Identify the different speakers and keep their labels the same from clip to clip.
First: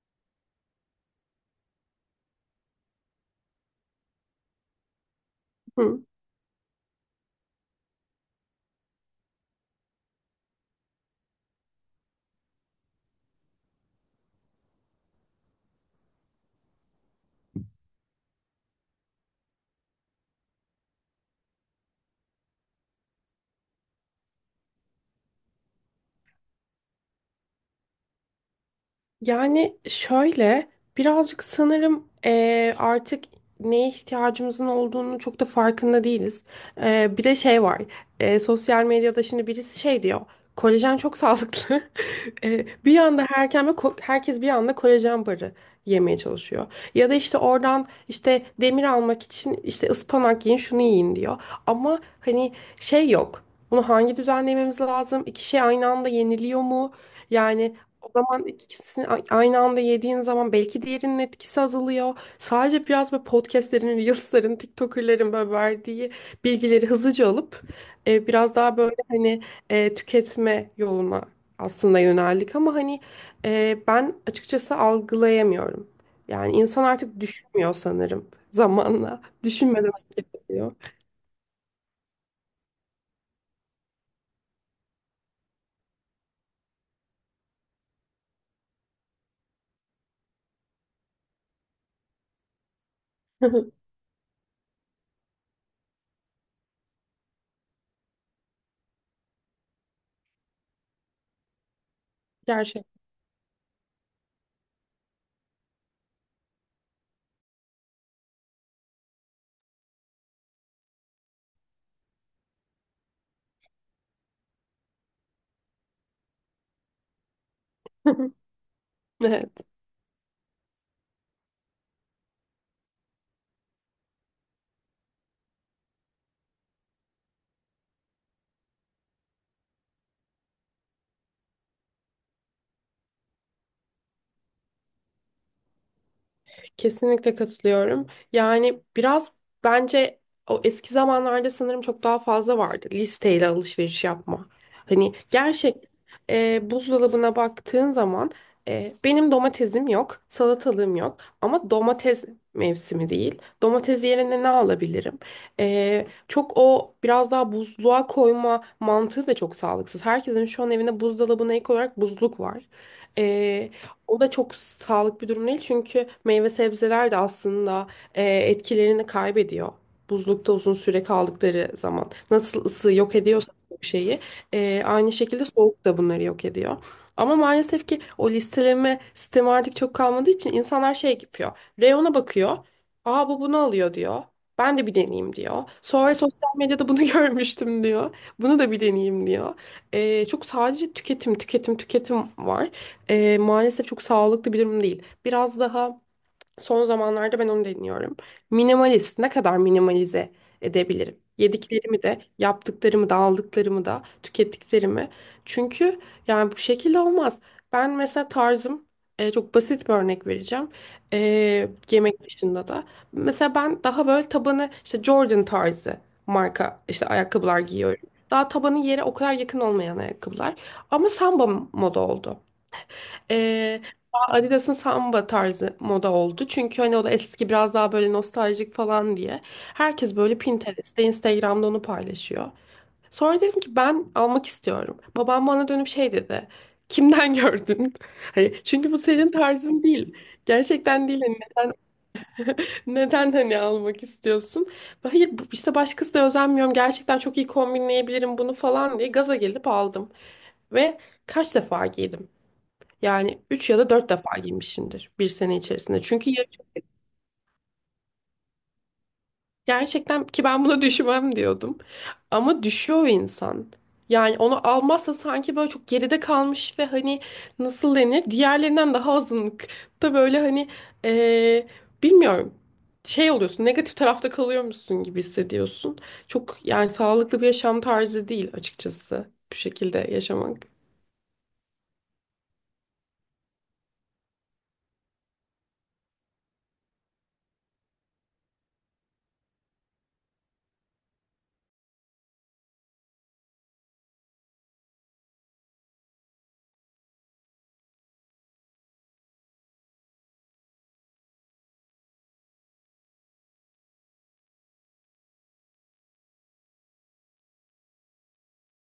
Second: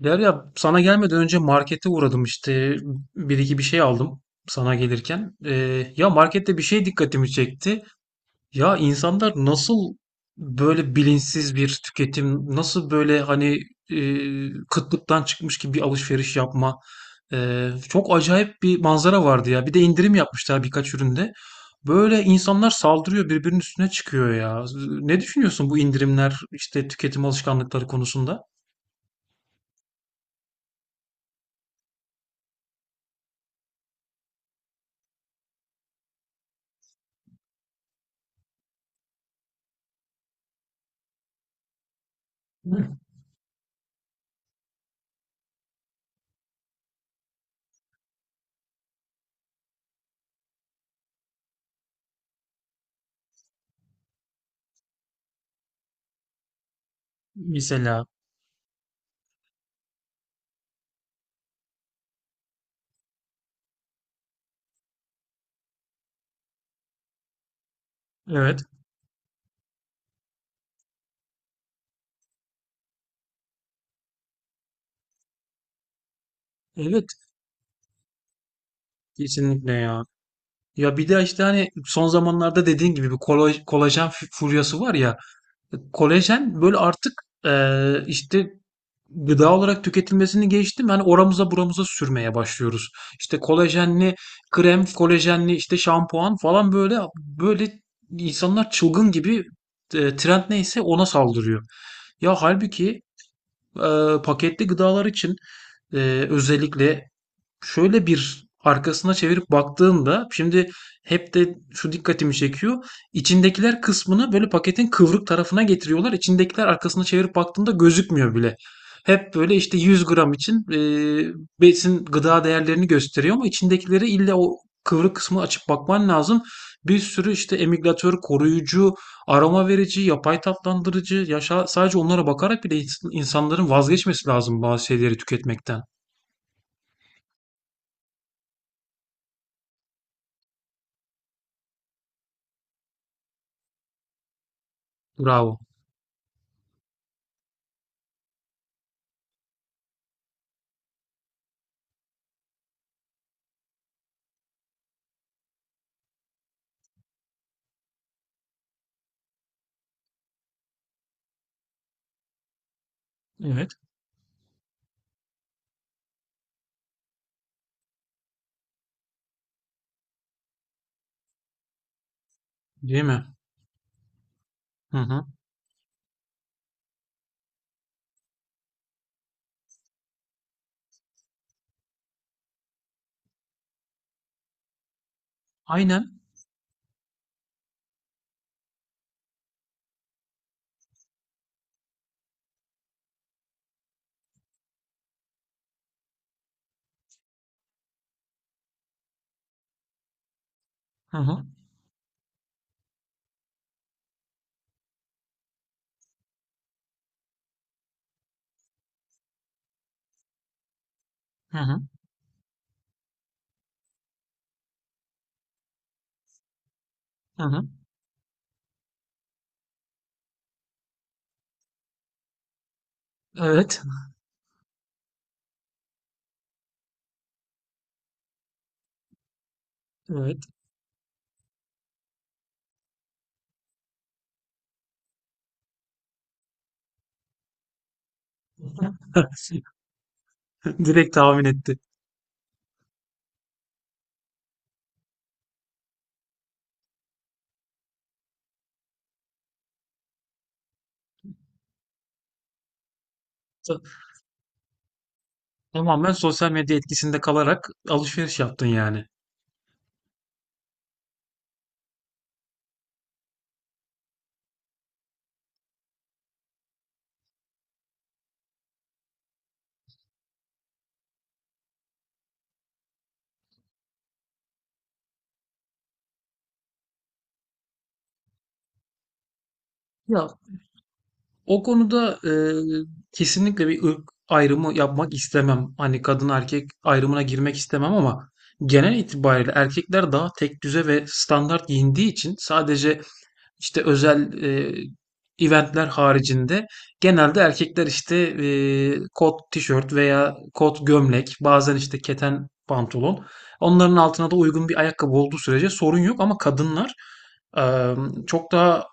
Speaker 1: Derya sana gelmeden önce markete uğradım işte bir iki bir şey aldım sana gelirken.
Speaker 2: Hı.
Speaker 1: Ya markette bir şey dikkatimi çekti. Ya insanlar nasıl böyle bilinçsiz bir tüketim, nasıl böyle hani kıtlıktan çıkmış gibi bir alışveriş yapma. Çok acayip bir manzara vardı ya. Bir de indirim yapmışlar birkaç üründe. Böyle insanlar saldırıyor birbirinin üstüne çıkıyor ya. Ne düşünüyorsun bu indirimler işte tüketim alışkanlıkları konusunda?
Speaker 2: Yani şöyle birazcık sanırım artık neye ihtiyacımızın olduğunu çok da farkında değiliz. Bir de şey var. Sosyal medyada şimdi birisi şey diyor. Kolajen çok sağlıklı. Bir anda herkes bir anda kolajen barı yemeye çalışıyor. Ya da işte oradan işte demir almak için işte ıspanak yiyin şunu yiyin diyor. Ama hani şey yok. Bunu hangi düzenlememiz lazım? İki şey aynı anda yeniliyor mu? Yani
Speaker 1: Mesela
Speaker 2: o zaman ikisini aynı anda yediğin zaman belki diğerinin etkisi azalıyor. Sadece biraz böyle podcastlerin, reelslerin, TikToker'lerin böyle verdiği bilgileri hızlıca alıp biraz
Speaker 1: evet.
Speaker 2: daha böyle hani tüketme yoluna aslında yöneldik ama hani ben açıkçası algılayamıyorum. Yani insan
Speaker 1: Evet,
Speaker 2: artık düşünmüyor sanırım zamanla.
Speaker 1: kesinlikle
Speaker 2: Düşünmeden
Speaker 1: ya.
Speaker 2: hareket ediyor.
Speaker 1: Ya bir de işte hani son zamanlarda dediğin gibi bir kolajen furyası var ya. Kolajen böyle artık işte gıda olarak tüketilmesini geçtim. Hani oramıza buramıza sürmeye başlıyoruz. İşte kolajenli krem, kolajenli işte şampuan falan böyle böyle insanlar çılgın gibi trend neyse ona saldırıyor. Ya
Speaker 2: Gerçekten.
Speaker 1: halbuki e, paketli gıdalar için e, özellikle şöyle bir arkasına çevirip baktığında şimdi hep de şu dikkatimi çekiyor. İçindekiler kısmını böyle paketin kıvrık tarafına getiriyorlar. İçindekiler arkasına çevirip baktığında gözükmüyor bile. Hep
Speaker 2: Evet.
Speaker 1: böyle işte 100 gram için besin gıda değerlerini gösteriyor ama içindekileri illa o kıvrık kısmını açıp bakman lazım. Bir sürü işte emülgatör, koruyucu, aroma verici, yapay tatlandırıcı, yaşa, sadece onlara bakarak bile insanların vazgeçmesi lazım bazı şeyleri tüketmekten.
Speaker 2: Kesinlikle katılıyorum. Yani biraz bence o eski zamanlarda sanırım çok daha fazla vardı listeyle alışveriş yapma. Hani
Speaker 1: Bravo.
Speaker 2: gerçek buzdolabına baktığın zaman benim domatesim yok, salatalığım yok ama domates mevsimi değil. Domates yerine ne alabilirim? Çok o biraz daha buzluğa koyma mantığı da çok sağlıksız. Herkesin şu an evinde buzdolabına ek olarak buzluk var.
Speaker 1: Evet.
Speaker 2: O da çok sağlıklı bir durum değil çünkü meyve sebzeler de aslında etkilerini kaybediyor. Buzlukta uzun süre kaldıkları zaman. Nasıl ısı
Speaker 1: Değil
Speaker 2: yok
Speaker 1: mi?
Speaker 2: ediyorsa bir şeyi
Speaker 1: Hı
Speaker 2: aynı
Speaker 1: hı.
Speaker 2: şekilde soğuk da bunları yok ediyor. Ama maalesef ki o listeleme sistemi artık çok kalmadığı için insanlar şey yapıyor. Reyona bakıyor. Aa bu bunu alıyor diyor. Ben de bir deneyeyim diyor. Sonra
Speaker 1: Aynen.
Speaker 2: sosyal medyada bunu görmüştüm diyor. Bunu da bir deneyeyim diyor. Çok sadece tüketim, tüketim, tüketim var. Maalesef çok sağlıklı bir durum değil. Biraz daha son zamanlarda ben onu deniyorum. Minimalist, ne kadar minimalize
Speaker 1: Hı
Speaker 2: edebilirim?
Speaker 1: hı.
Speaker 2: Yediklerimi de, yaptıklarımı da, aldıklarımı da, tükettiklerimi. Çünkü yani bu şekilde olmaz. Ben mesela tarzım, çok basit bir örnek vereceğim.
Speaker 1: Hı hı.
Speaker 2: Yemek dışında da. Mesela ben daha böyle tabanı işte Jordan tarzı marka işte
Speaker 1: Hı
Speaker 2: ayakkabılar
Speaker 1: hı.
Speaker 2: giyiyorum. Daha tabanı yere o kadar yakın olmayan ayakkabılar. Ama samba moda oldu. Ee,
Speaker 1: Evet.
Speaker 2: Adidas'ın samba tarzı moda oldu. Çünkü hani o da eski biraz daha böyle nostaljik falan diye. Herkes böyle
Speaker 1: Evet.
Speaker 2: Pinterest'te, Instagram'da onu paylaşıyor. Sonra dedim ki ben almak istiyorum. Babam bana dönüp şey dedi. Kimden gördün? Hani çünkü bu senin tarzın değil. Gerçekten
Speaker 1: Direkt
Speaker 2: değil. Hani
Speaker 1: tahmin etti.
Speaker 2: Neden hani almak istiyorsun? Hayır işte başkası da özenmiyorum. Gerçekten çok iyi kombinleyebilirim bunu falan diye gaza gelip aldım. Ve kaç defa giydim? Yani 3 ya
Speaker 1: Ta-
Speaker 2: da 4 defa giymişimdir bir sene içerisinde.
Speaker 1: Tamamen
Speaker 2: Çünkü
Speaker 1: sosyal medya etkisinde kalarak alışveriş yaptın yani.
Speaker 2: gerçekten ki ben buna düşmem diyordum. Ama düşüyor insan. Yani onu almazsa sanki böyle çok geride kalmış ve hani nasıl denir? Diğerlerinden daha azınlıkta böyle hani eee, bilmiyorum. Şey oluyorsun negatif tarafta kalıyormuşsun gibi hissediyorsun. Çok yani sağlıklı bir yaşam tarzı değil açıkçası bu şekilde
Speaker 1: Ya
Speaker 2: yaşamak.
Speaker 1: o konuda kesinlikle bir ırk ayrımı yapmak istemem. Hani kadın erkek ayrımına girmek istemem ama genel itibariyle erkekler daha tek düze ve standart giyindiği için sadece İşte özel, event'ler haricinde genelde erkekler işte, kot tişört veya kot gömlek, bazen işte keten pantolon. Onların altına da uygun bir ayakkabı olduğu sürece sorun yok ama kadınlar, çok daha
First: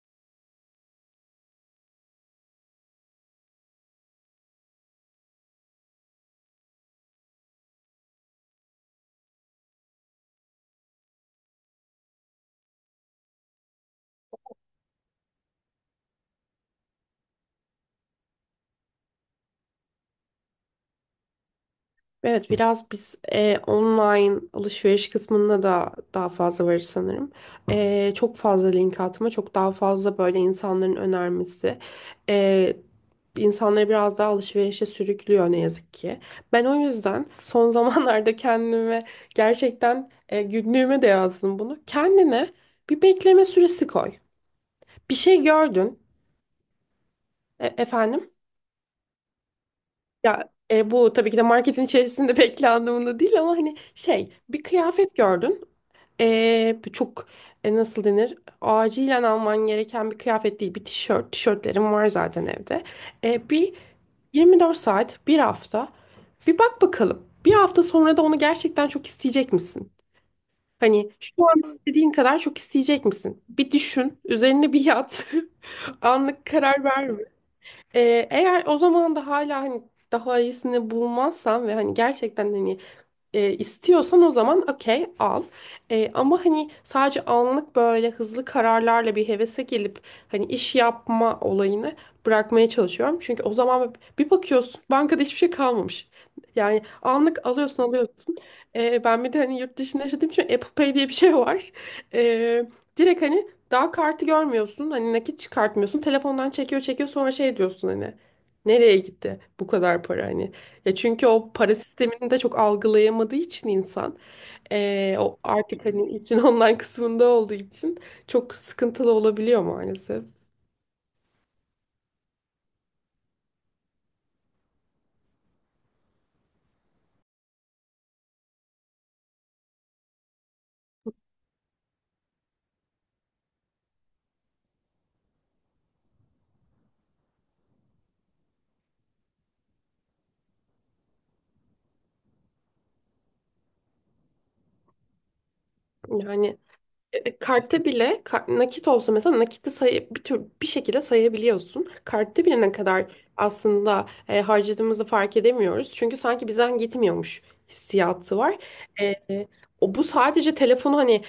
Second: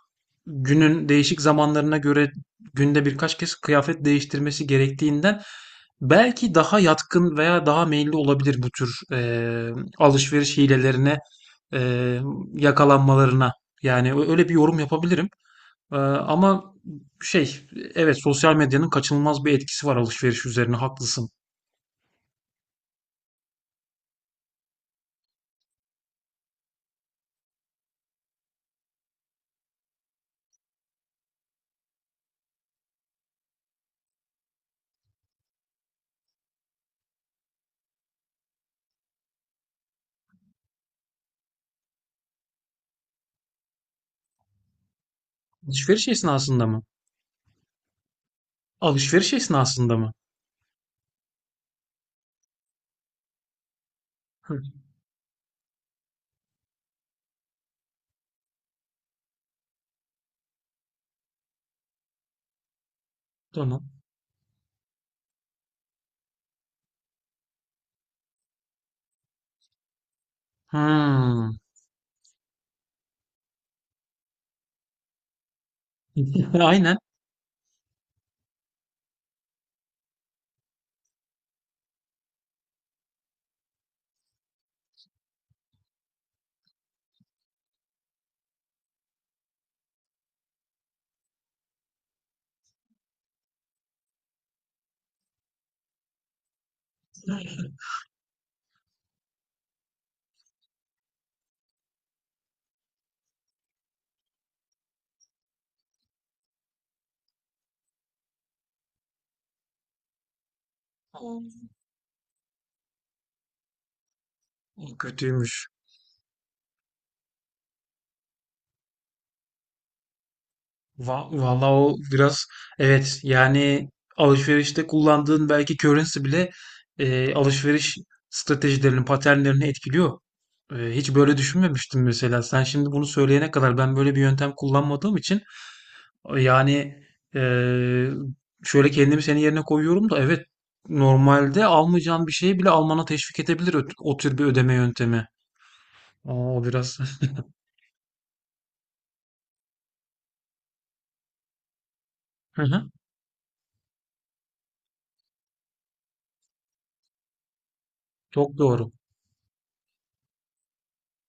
Speaker 1: günün değişik zamanlarına göre günde birkaç kez kıyafet değiştirmesi gerektiğinden belki daha yatkın veya daha meyilli olabilir bu tür alışveriş hilelerine eee, yakalanmalarına. Yani öyle bir yorum yapabilirim. Ama şey evet sosyal medyanın kaçınılmaz bir etkisi var alışveriş üzerine haklısın.
Speaker 2: Evet biraz biz online alışveriş kısmında da daha fazla varız sanırım. Çok fazla link atma, çok daha fazla böyle insanların önermesi. E, insanları biraz daha alışverişe sürüklüyor ne yazık ki. Ben o yüzden son zamanlarda kendime gerçekten günlüğüme de yazdım bunu. Kendine bir bekleme süresi koy. Bir şey gördün
Speaker 1: Alışveriş esnasında mı?
Speaker 2: efendim.
Speaker 1: Alışveriş esnasında mı?
Speaker 2: Ya bu tabii ki de marketin içerisinde bekle anlamında değil ama hani şey
Speaker 1: Hı,
Speaker 2: bir kıyafet gördün. Bu çok nasıl denir? Acilen alman gereken bir kıyafet değil. Bir tişört. Tişörtlerim var zaten evde. Bir
Speaker 1: tamam.
Speaker 2: 24 saat, bir hafta. Bir bak bakalım. Bir hafta sonra da onu gerçekten çok isteyecek misin? Hani şu
Speaker 1: Hmm.
Speaker 2: an istediğin kadar çok isteyecek misin? Bir düşün, üzerine bir yat. Anlık karar
Speaker 1: Aynen.
Speaker 2: verme. Eğer o zaman da hala hani daha iyisini bulmazsam ve hani gerçekten hani istiyorsan o zaman okey al. Ama hani sadece anlık böyle hızlı kararlarla bir hevese gelip hani iş yapma olayını bırakmaya çalışıyorum. Çünkü o zaman bir bakıyorsun bankada hiçbir şey kalmamış. Yani anlık alıyorsun alıyorsun. Ben bir de hani yurt dışında yaşadığım için Apple Pay diye bir şey var. E, Direkt hani daha kartı görmüyorsun. Hani nakit çıkartmıyorsun. Telefondan çekiyor çekiyor sonra şey diyorsun hani. Nereye gitti bu kadar para hani. Ya çünkü o para sistemini de çok algılayamadığı için insan
Speaker 1: O
Speaker 2: o
Speaker 1: kötüymüş.
Speaker 2: artık hani için online kısmında olduğu için çok sıkıntılı olabiliyor maalesef.
Speaker 1: Vallahi o biraz evet yani alışverişte kullandığın belki currency bile alışveriş stratejilerini, paternlerini etkiliyor. Hiç böyle düşünmemiştim mesela. Sen şimdi bunu söyleyene kadar ben böyle bir yöntem kullanmadığım için yani e, şöyle kendimi senin yerine koyuyorum da evet normalde almayacağın bir şeyi bile almana teşvik edebilir o tür bir ödeme yöntemi. Aa,
Speaker 2: Yani
Speaker 1: o biraz.
Speaker 2: Kartta bile nakit olsa mesela nakiti sayı bir tür bir şekilde sayabiliyorsun. Kartta
Speaker 1: Hı
Speaker 2: bile ne
Speaker 1: hı.
Speaker 2: kadar aslında harcadığımızı fark edemiyoruz. Çünkü sanki bizden gitmiyormuş hissiyatı
Speaker 1: Çok
Speaker 2: var.
Speaker 1: doğru.
Speaker 2: E, O bu sadece telefonu hani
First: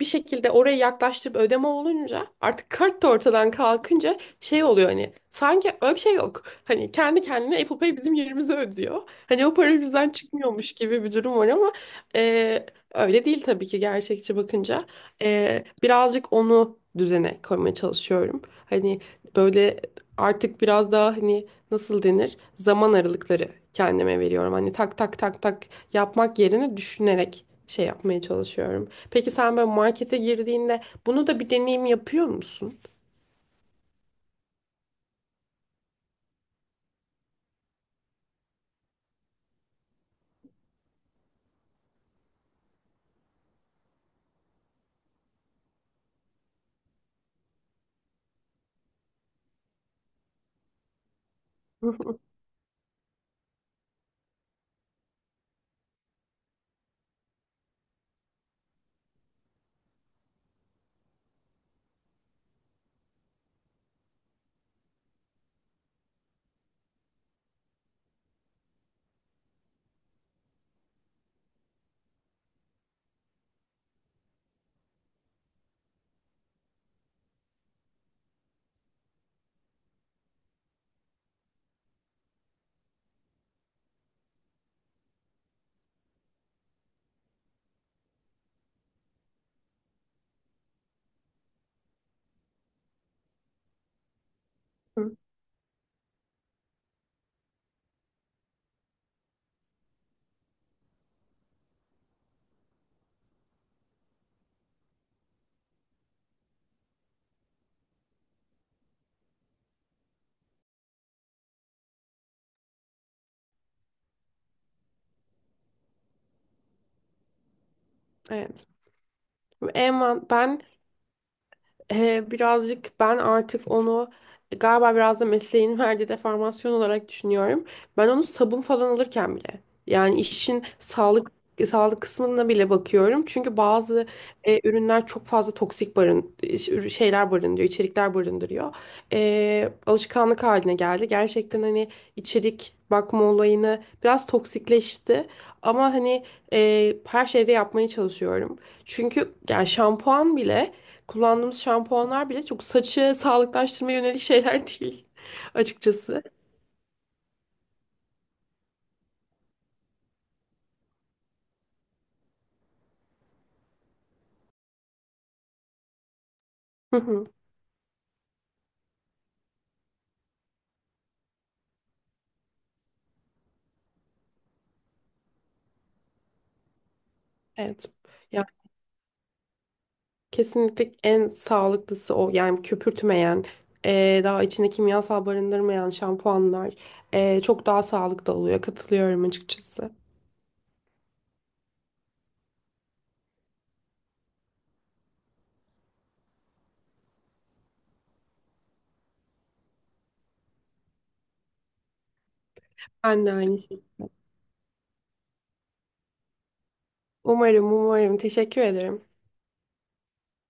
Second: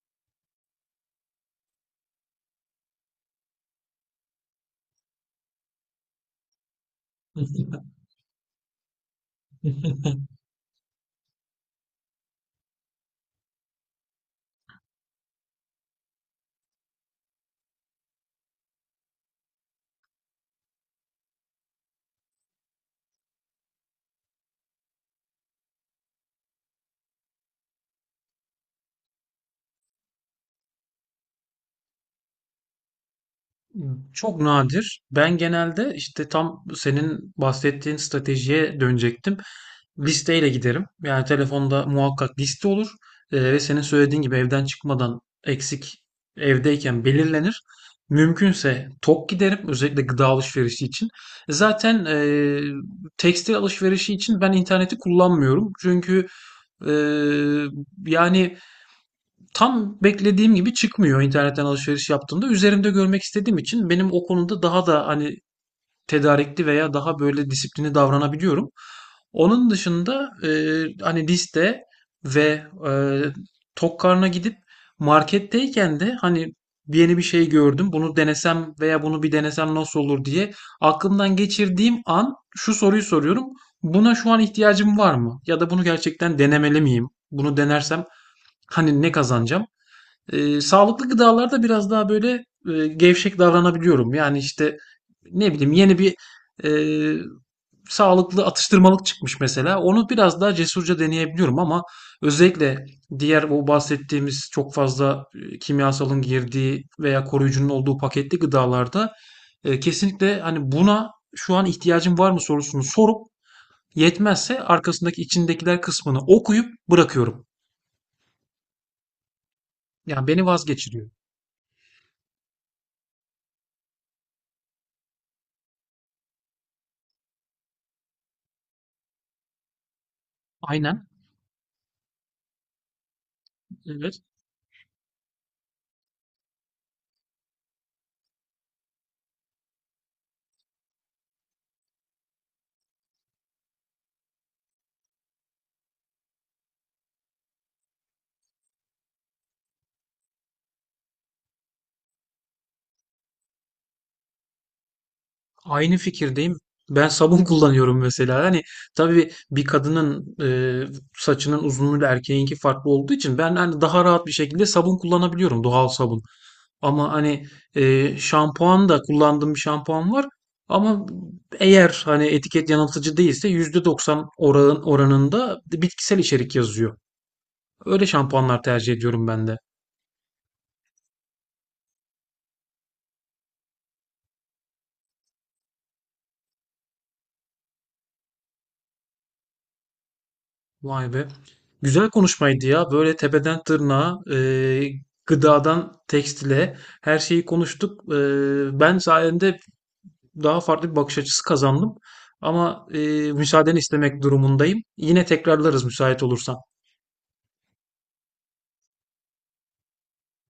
Speaker 2: bir şekilde oraya yaklaştırıp ödeme olunca artık kart da ortadan kalkınca şey oluyor hani sanki öyle bir şey yok. Hani kendi kendine Apple Pay bizim yerimize ödüyor. Hani o para bizden çıkmıyormuş gibi bir durum var ama e, öyle değil tabii ki gerçekçi bakınca. Birazcık onu düzene koymaya çalışıyorum. Hani böyle artık biraz daha hani nasıl denir? Zaman aralıkları kendime veriyorum. Hani tak tak tak tak yapmak yerine düşünerek şey yapmaya çalışıyorum. Peki sen böyle markete girdiğinde bunu da bir deneyim yapıyor musun?
Speaker 1: Çok nadir. Ben genelde işte tam senin bahsettiğin stratejiye dönecektim. Listeyle giderim. Yani telefonda muhakkak liste olur. Ve senin söylediğin gibi evden çıkmadan eksik evdeyken belirlenir. Mümkünse tok giderim. Özellikle gıda alışverişi için. Zaten tekstil alışverişi için ben interneti kullanmıyorum. Çünkü e, yani tam beklediğim gibi çıkmıyor internetten alışveriş yaptığımda. Üzerimde görmek istediğim için benim o konuda daha da hani tedarikli veya daha böyle disiplini davranabiliyorum. Onun dışında hani liste ve e, tok karnına gidip marketteyken de hani yeni bir şey gördüm. Bunu denesem veya bunu bir denesem nasıl olur diye aklımdan geçirdiğim an şu soruyu soruyorum. Buna şu an ihtiyacım var mı? Ya da bunu gerçekten denemeli miyim? Bunu denersem hani ne kazanacağım? Sağlıklı gıdalarda biraz daha böyle gevşek davranabiliyorum. Yani işte ne bileyim yeni bir e, sağlıklı atıştırmalık çıkmış mesela. Onu biraz daha cesurca deneyebiliyorum ama özellikle diğer bu bahsettiğimiz çok fazla kimyasalın girdiği veya koruyucunun olduğu paketli gıdalarda kesinlikle hani buna şu an ihtiyacım var mı sorusunu sorup yetmezse arkasındaki içindekiler kısmını okuyup bırakıyorum.
Speaker 2: Evet. En,
Speaker 1: Yani beni
Speaker 2: ben
Speaker 1: vazgeçiriyor.
Speaker 2: Birazcık ben artık onu galiba biraz da mesleğin verdiği deformasyon olarak düşünüyorum. Ben onu sabun falan alırken bile yani işin
Speaker 1: Aynen.
Speaker 2: sağlık kısmına bile bakıyorum. Çünkü bazı
Speaker 1: Evet.
Speaker 2: ürünler çok fazla toksik şeyler barındırıyor, içerikler barındırıyor. Alışkanlık haline geldi. Gerçekten hani içerik bakma olayını biraz toksikleşti. Ama hani her şeyde yapmaya çalışıyorum. Çünkü yani şampuan bile kullandığımız şampuanlar bile çok saçı sağlıklaştırmaya yönelik şeyler değil
Speaker 1: Aynı
Speaker 2: açıkçası.
Speaker 1: fikirdeyim. Ben sabun kullanıyorum mesela. Hani tabii bir kadının saçının uzunluğuyla erkeğinki farklı olduğu için ben hani daha rahat bir şekilde sabun kullanabiliyorum. Doğal sabun.
Speaker 2: Hı
Speaker 1: Ama
Speaker 2: hı.
Speaker 1: hani şampuan da kullandığım bir şampuan var. Ama eğer hani etiket yanıltıcı değilse %90 oranında bitkisel içerik yazıyor.
Speaker 2: Evet.
Speaker 1: Öyle
Speaker 2: Ya
Speaker 1: şampuanlar tercih ediyorum ben de.
Speaker 2: kesinlikle en sağlıklısı o. Yani köpürtmeyen, daha içinde kimyasal barındırmayan şampuanlar çok daha sağlıklı oluyor. Katılıyorum açıkçası.
Speaker 1: Vay be. Güzel konuşmaydı ya. Böyle tepeden tırnağa, gıdadan tekstile her şeyi konuştuk. Ben sayende daha farklı bir bakış açısı kazandım. Ama
Speaker 2: Ben de aynı
Speaker 1: müsaadeni
Speaker 2: şey.
Speaker 1: istemek durumundayım. Yine tekrarlarız müsait olursan.
Speaker 2: Umarım, umarım. Teşekkür ederim.